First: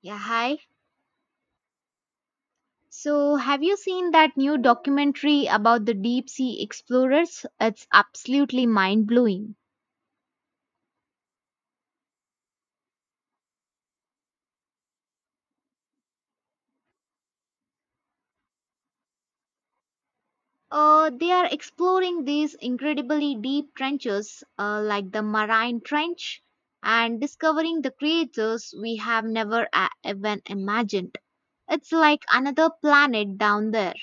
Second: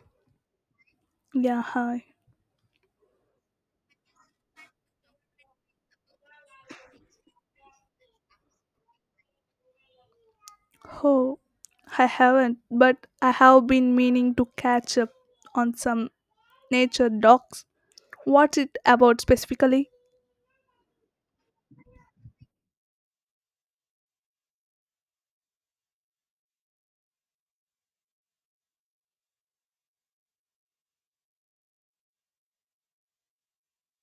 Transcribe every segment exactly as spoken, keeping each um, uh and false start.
Yeah, hi. Yeah, hi. So, have you seen that new documentary about the deep sea explorers? It's absolutely mind blowing. Oh, I haven't, but I have been meaning to catch up on some nature docs. What's it about specifically? Uh, they are exploring these incredibly deep trenches, uh, like the Marine Trench, and discovering the creatures we have never a- even imagined. It's like another planet down there.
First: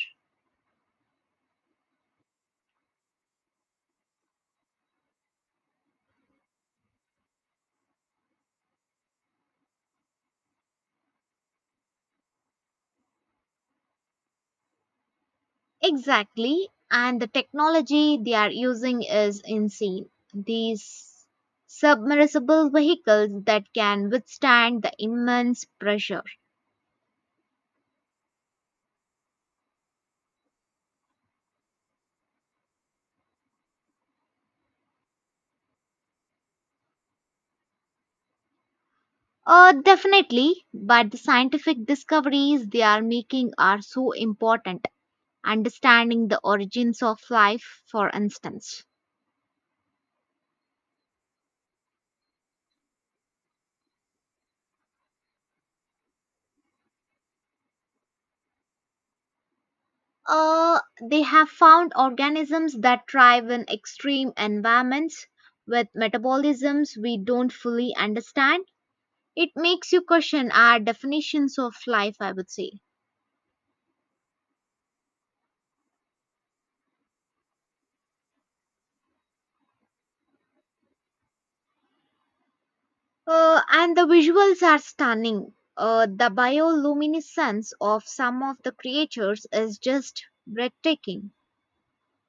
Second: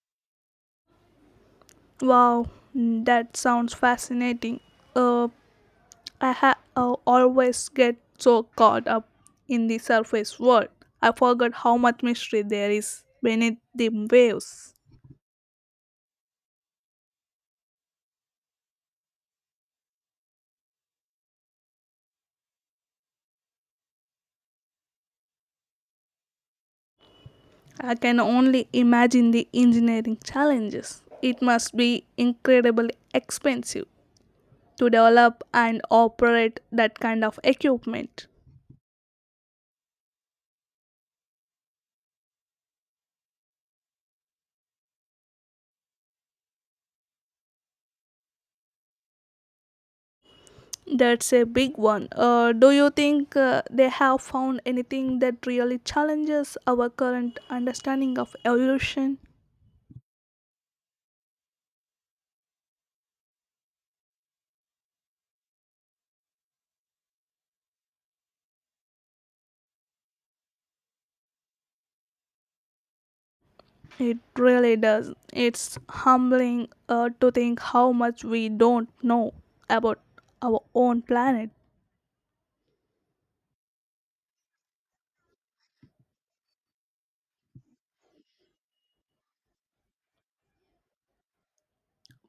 Wow, mm, that sounds fascinating. Uh, I ha- uh, always get so caught up in the surface world. I forgot how much mystery there is beneath the waves. Exactly. And the technology they are using is insane. These submersible vehicles that can withstand the immense pressure. I can only imagine the engineering challenges. It must be incredibly expensive to develop and operate that kind of equipment. Uh, definitely, but the scientific discoveries they are making are so important. Understanding the origins of life, for instance. That's a big one. Uh, do you think uh, they have found anything that really challenges our current understanding of evolution? Uh, they have found organisms that thrive in extreme environments with metabolisms we don't fully understand. It makes you question our definitions of life, I would say. It really does. It's humbling uh, to think how much we don't know about our own planet. Uh, and the visuals are stunning. Uh, the bioluminescence of some of the creatures is just breathtaking.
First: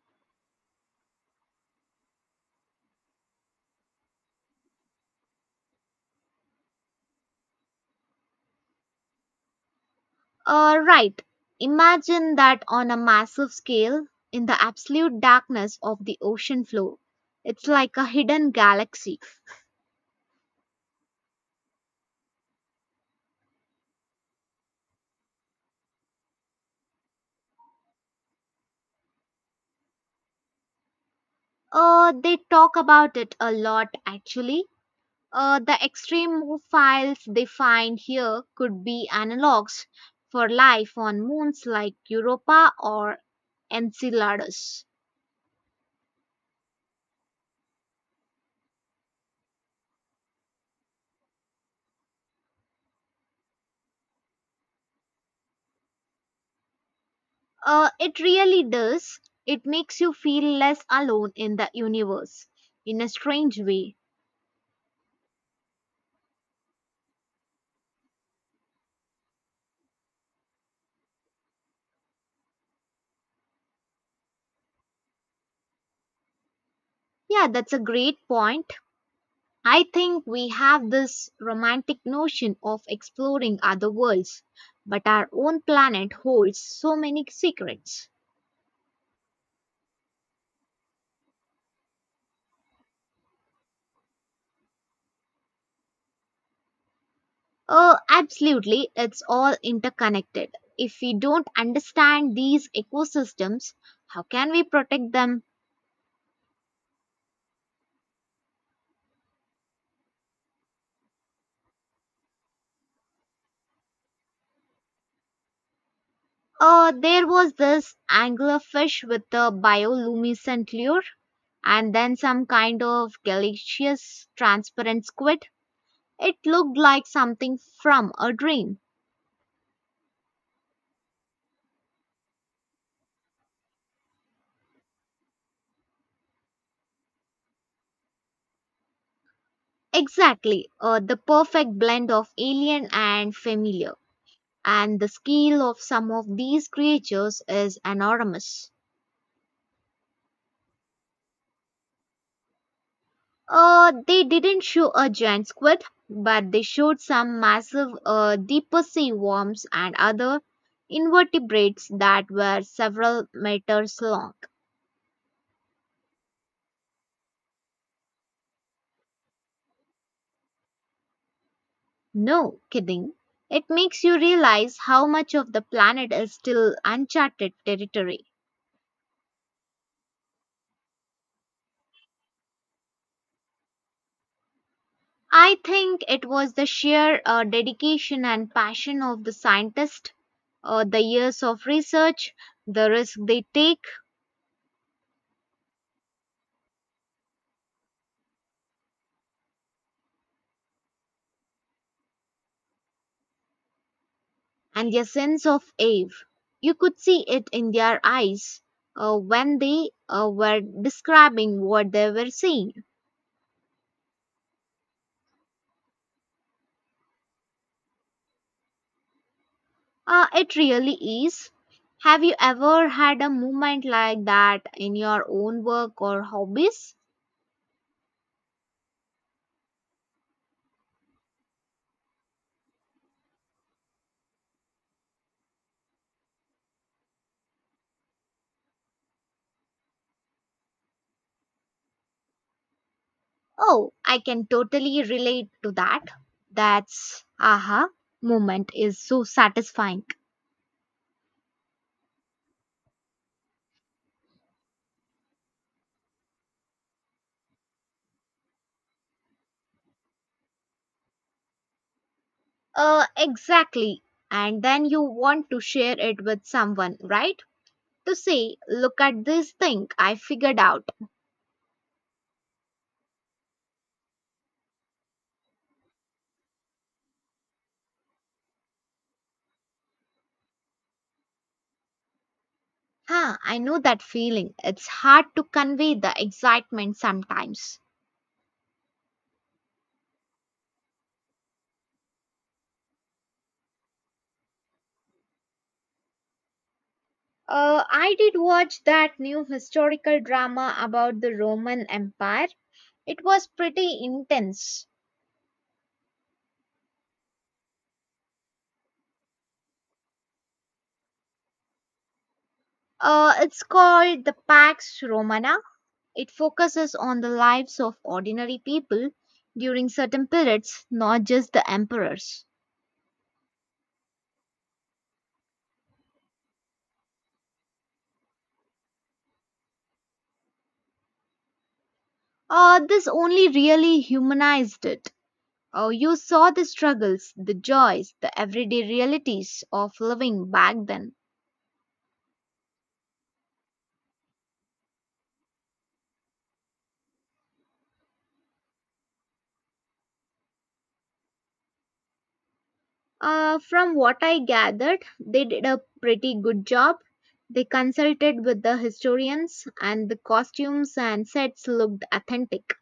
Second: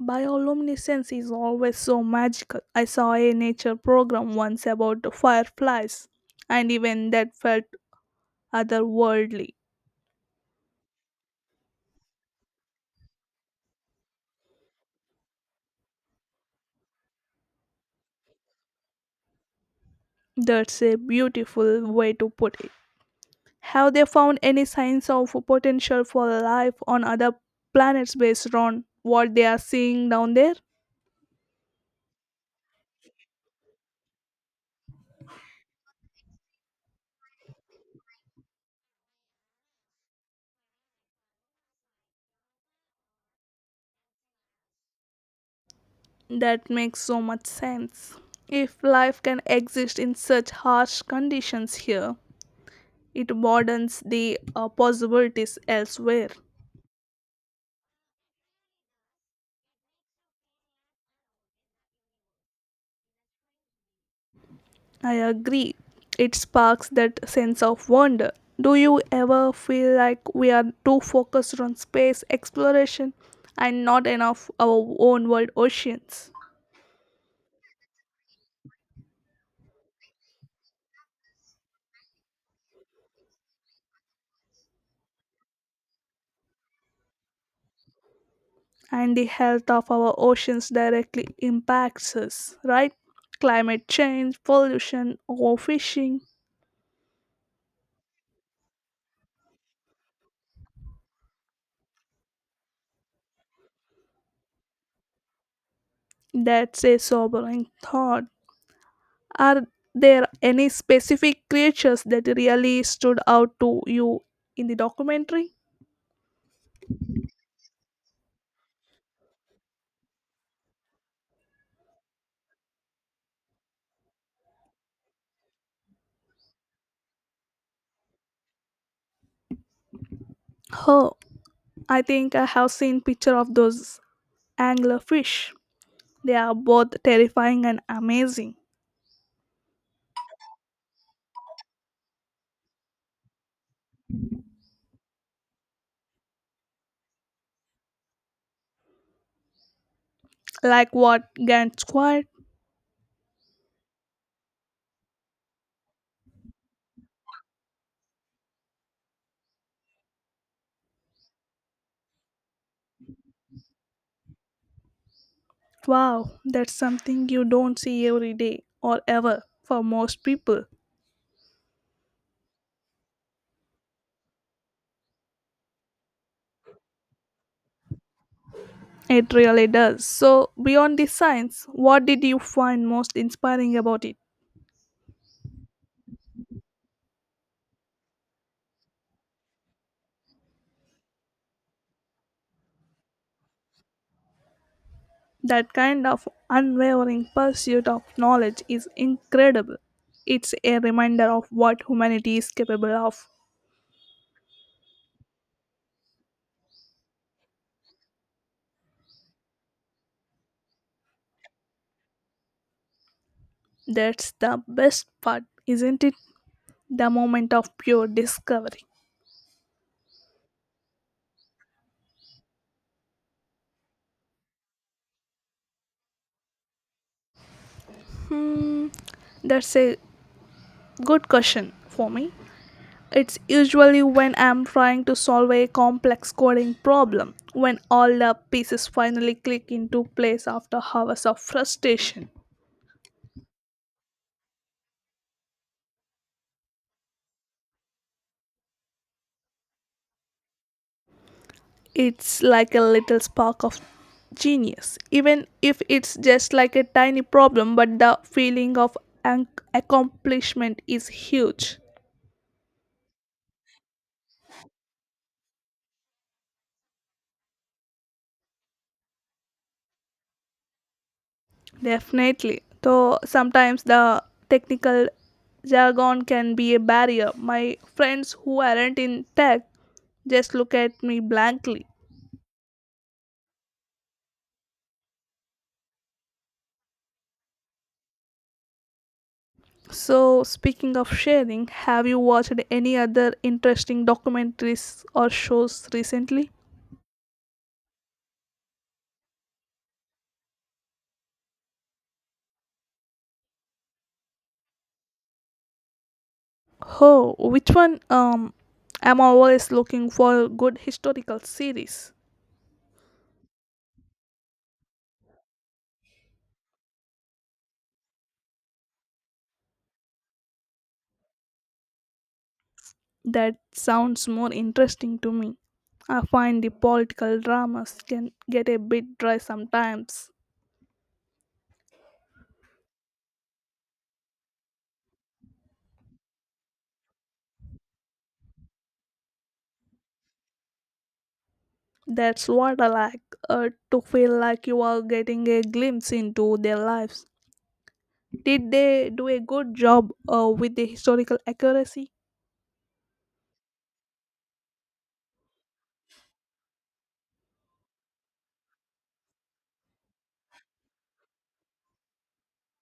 Bioluminescence is always so magical. I saw a nature program once about the fireflies, and even that felt otherworldly. Uh, right. Imagine that on a massive scale in the absolute darkness of the ocean floor. It's like a hidden galaxy. That's a beautiful way to put it. Have they found any signs of potential for life on other planets based on what they are seeing down there? Uh, they talk about it a lot actually. Uh, the extreme move files they find here could be analogs for life on moons like Europa or Enceladus. That makes so much sense. If life can exist in such harsh conditions here, it broadens the uh, possibilities elsewhere. Uh, it really does. It makes you feel less alone in the universe in a strange way. I agree. It sparks that sense of wonder. Do you ever feel like we are too focused on space exploration and not enough our own world oceans? Yeah, that's a great point. I think we have this romantic notion of exploring other worlds, but our own planet holds so many secrets. And the health of our oceans directly impacts us, right? Climate change, pollution, overfishing. Oh, absolutely. It's all interconnected. If we don't understand these ecosystems, how can we protect them? That's a sobering thought. Are there any specific creatures that really stood out to you in the documentary? Uh, there was this anglerfish with a bioluminescent lure, and then some kind of gaseous transparent squid. It looked like something from a dream. Oh, I think I have seen picture of those anglerfish. They are both terrifying and amazing. Exactly, uh, the perfect blend of alien and familiar. And the scale of some of these creatures is enormous. Like what Gant squid? Uh, they didn't show a giant squid, but they showed some massive, uh, deeper sea worms and other invertebrates that were several meters long. Wow, that's something you don't see every day, or ever for most people. No kidding. It makes you realize how much of the planet is still uncharted territory. It really does. So, beyond the science, what did you find most inspiring about it? I think it was the sheer uh, dedication and passion of the scientists, uh, the years of research, the risk they take, That kind of unwavering pursuit of knowledge is incredible. It's a reminder of what humanity is capable of. and their sense of awe. You could see it in their eyes uh, when they uh, were describing what they were seeing. That's the best part, isn't it? The moment of pure discovery? Uh, it really is. Have you ever had a moment like that in your own work or hobbies? Hmm, that's a good question for me. It's usually when I'm trying to solve a complex coding problem, when all the pieces finally click into place after hours of frustration. Oh, I can totally relate to that. That's aha moment is so satisfying. It's like a little spark of genius, even if it's just like a tiny problem, but the feeling of an accomplishment is huge. Uh, exactly. And then you want to share it with someone, right? To say, Look at this thing I figured out. Definitely. Though sometimes the technical jargon can be a barrier. My friends who aren't in tech just look at me blankly. Huh, I know that feeling. It's hard to convey the excitement sometimes. So, speaking of sharing, have you watched any other interesting documentaries or shows recently? Uh, I did watch that new historical drama about the Roman Empire. It was pretty intense. Oh, which one? Um, I'm always looking for good historical series. Uh, it's called The Pax Romana. It focuses on the lives of ordinary people during certain periods, not just the emperors. That sounds more interesting to me. I find the political dramas can get a bit dry sometimes. Uh, this only really humanized it. Oh, you saw the struggles, the joys, the everyday realities of living back then. That's what I like, uh, to feel like you are getting a glimpse into their lives. Did they do a good job uh, with the historical accuracy? Uh, from what I gathered, they did a pretty good job. They consulted with the historians, and the costumes and sets looked authentic.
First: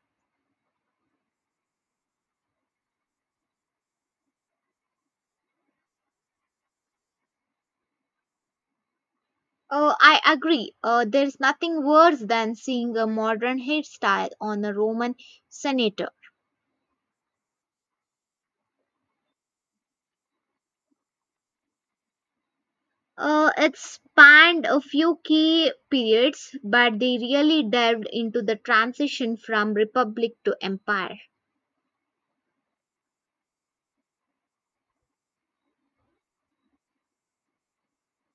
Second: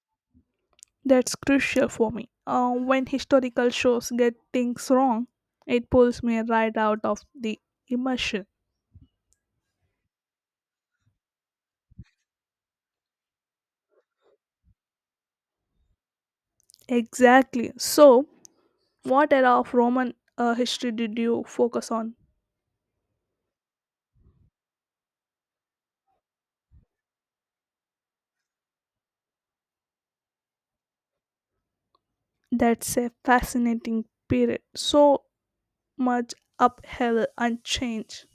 That's crucial for me. Uh, when historical shows get things wrong, it pulls me right out of the immersion. Oh, I agree. Uh, there's nothing worse than seeing a modern hairstyle on a Roman senator. Exactly. So, what era of Roman uh, history did you focus on? Uh, it spanned a few key periods, but they really delved into the transition from republic to empire. That's a fascinating period. So much uphill and change.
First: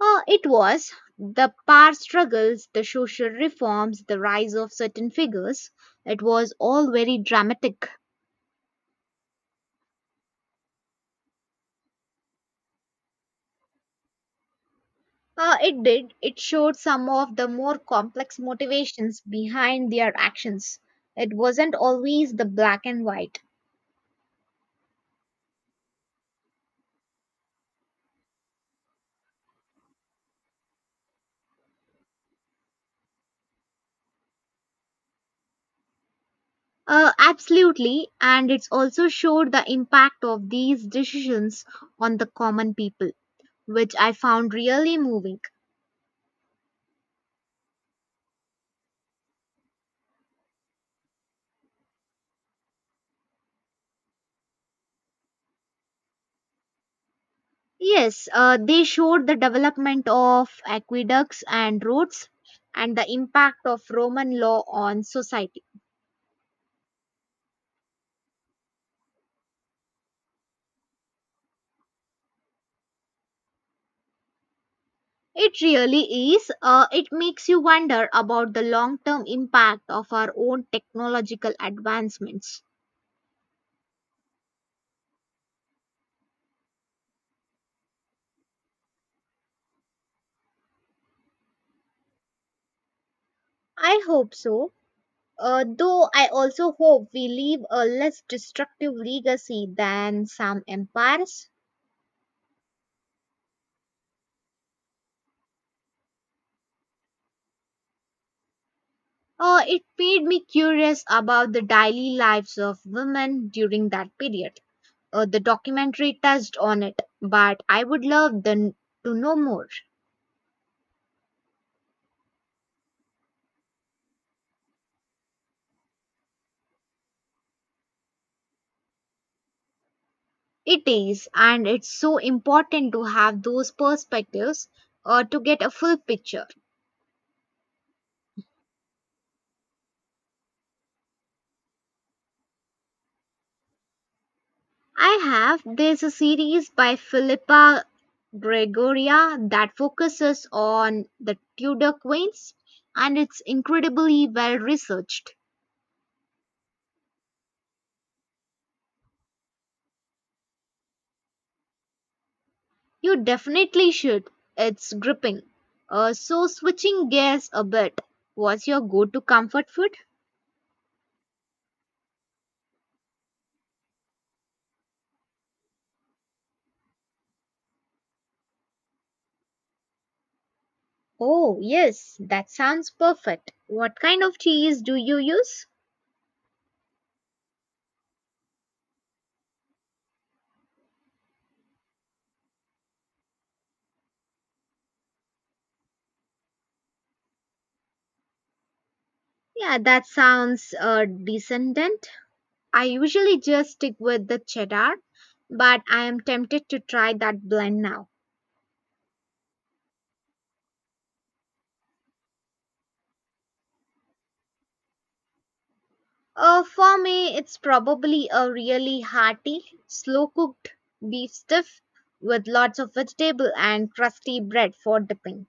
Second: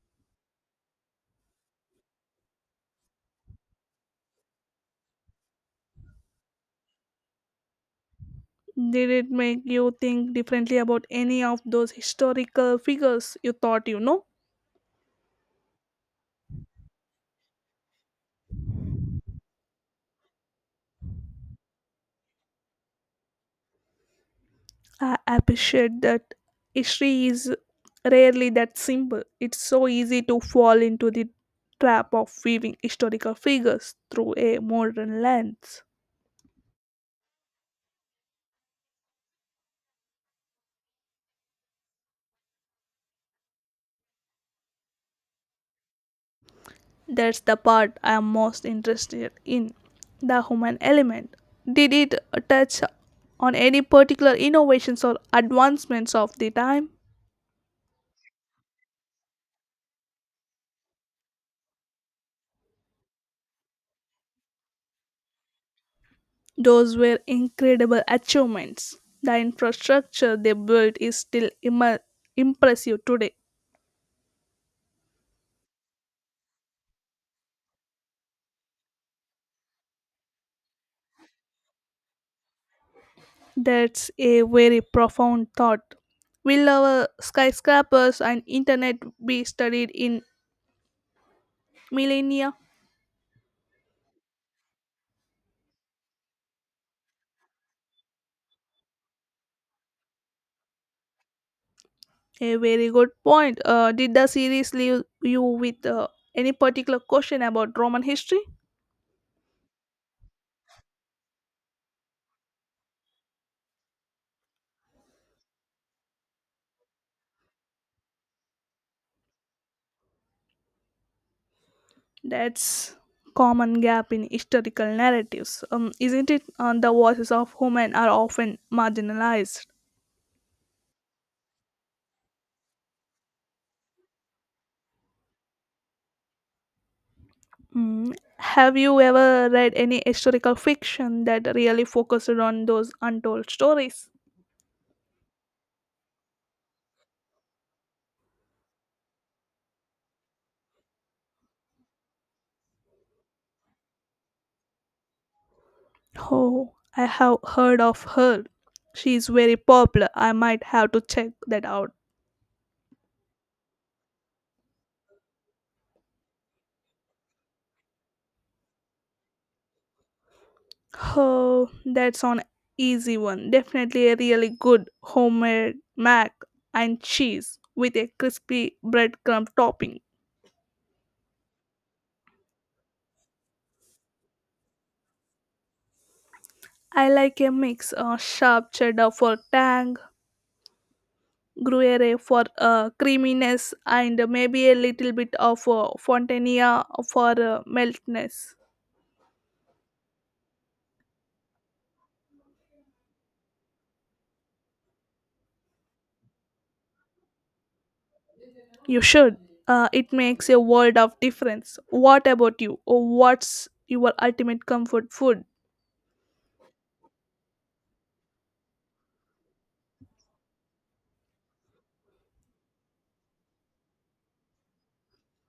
Uh, it was the power struggles, the social reforms, the rise of certain figures. It was all very dramatic. Did it make you think differently about any of those historical figures you thought you know? Uh, it did. It showed some of the more complex motivations behind their actions. It wasn't always the black and white. I appreciate that history is rarely that simple. It's so easy to fall into the trap of viewing historical figures through a modern lens. Uh, absolutely, and it's also showed the impact of these decisions on the common people, which I found really moving. That's the part I am most interested in, the human element. Did it touch on any particular innovations or advancements of the time? Yes, uh, they showed the development of aqueducts and roads and the impact of Roman law on society. Those were incredible achievements. The infrastructure they built is still immer- impressive today. It really is. Uh, it makes you wonder about the long term impact of our own technological advancements. That's a very profound thought. Will our skyscrapers and internet be studied in millennia? I hope so. Uh, though I also hope we leave a less destructive legacy than some empires. A very good point. Uh, did the series leave you with uh, any particular question about Roman history? Uh, it made me curious about the daily lives of women during that period. Uh, the documentary touched on it, but I would love the, to know more. That's common gap in historical narratives, um, isn't it? And the voices of women are often marginalized. It is, and it's so important to have those perspectives uh, to get a full picture. Mm. Have you ever read any historical fiction that really focused on those untold stories? I have. There's a series by Philippa Gregoria that focuses on the Tudor Queens, and it's incredibly well researched. Oh, I have heard of her. She is very popular. I might have to check that out. You definitely should. It's gripping. Uh, so, switching gears a bit, what's your go to comfort food? Oh, that's an easy one. Definitely a really good homemade mac and cheese with a crispy breadcrumb topping. Oh, yes, that sounds perfect. What kind of cheese do you use? I like a mix of sharp cheddar for tang, Gruyere for uh, creaminess, and maybe a little bit of uh, Fontania for uh, meltness. Yeah, that sounds uh, decent. I usually just stick with the cheddar, but I am tempted to try that blend now. You should. Uh, it makes a world of difference. What about you? Oh, what's your ultimate comfort food? Uh, for me, it's probably a really hearty, slow cooked beef stiff with lots of vegetable and crusty bread for dipping.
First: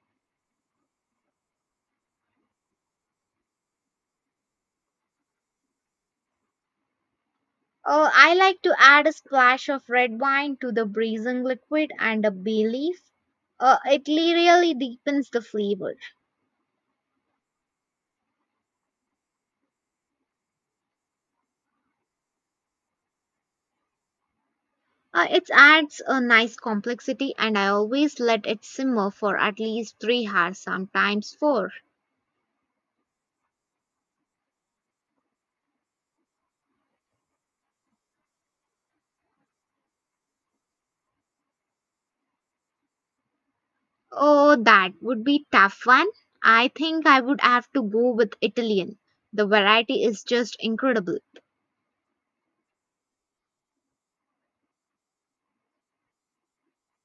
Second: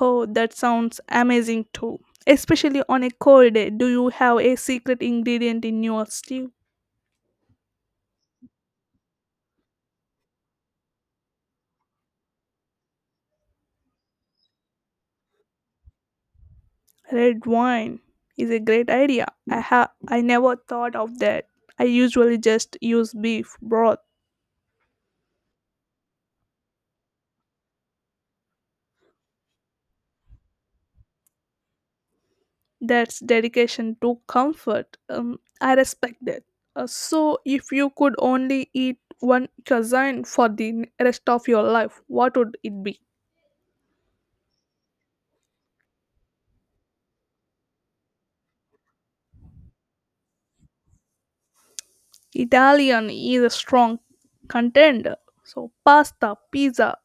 Oh, that sounds amazing too. Especially on a cold day, do you have a secret ingredient in your stew? Uh, I like to add a splash of red wine to the braising liquid and a bay leaf. Uh, it really deepens the flavor. Red wine is a great idea. I ha- I never thought of that. I usually just use beef broth. Uh, it adds a nice complexity, and I always let it simmer for at least three hours, sometimes four. That's dedication to comfort. Um, I respect that. Uh, so, if you could only eat one cuisine for the n- rest of your life, what would it be? Oh, that would be tough one. I think I would have to go with Italian. The variety is just incredible. Italian is a strong contender. So, pasta, pizza,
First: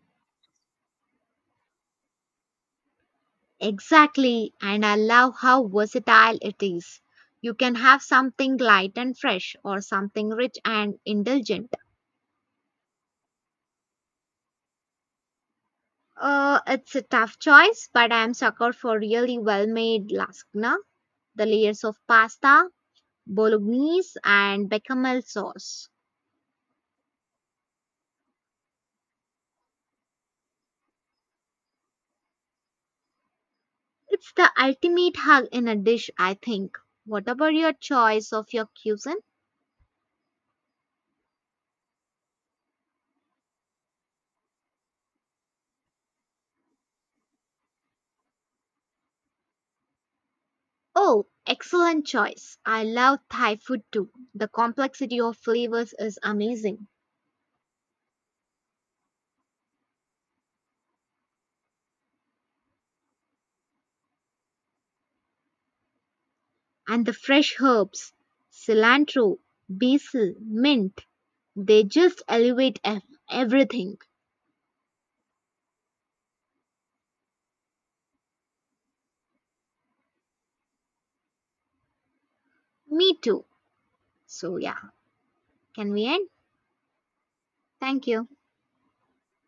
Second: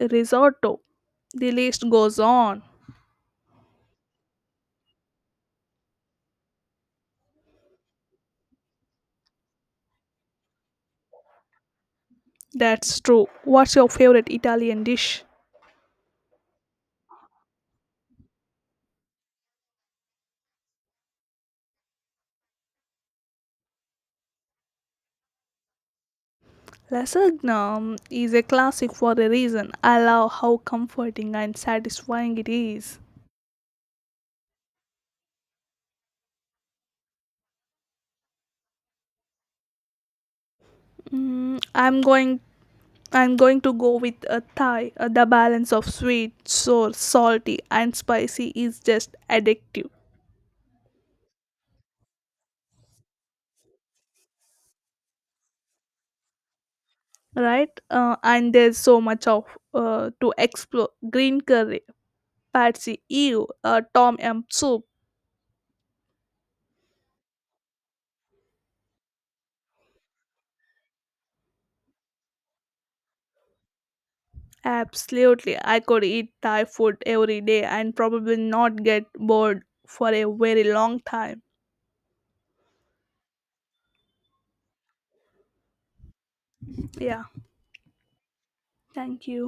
risotto, the list goes on. Exactly, and I love how versatile it is. You can have something light and fresh, or something rich and indulgent. That's true. What's your favorite Italian dish? Uh, it's a tough choice, but I'm sucker for really well-made lasagna. The layers of pasta, bolognese and bechamel sauce. Lasagna um, is a classic for a reason. I love how comforting and satisfying it is. It's the ultimate hug in a dish, I think. What about your choice of your cuisine? Mm, I'm going I'm going to go with a Thai. Uh, the balance of sweet, sour, salty, and spicy is just addictive, Oh, excellent choice. I love Thai food too. The complexity of flavors is amazing. right? Uh, and there's so much of uh, to explore: green curry, patsy, ew, uh, tom yum soup. And the fresh herbs, cilantro, basil, mint, they just elevate ev- everything. Absolutely, I could eat Thai food every day and probably not get bored for a very long time. Me too. So, yeah, can we end? Yeah, Thank you. thank you.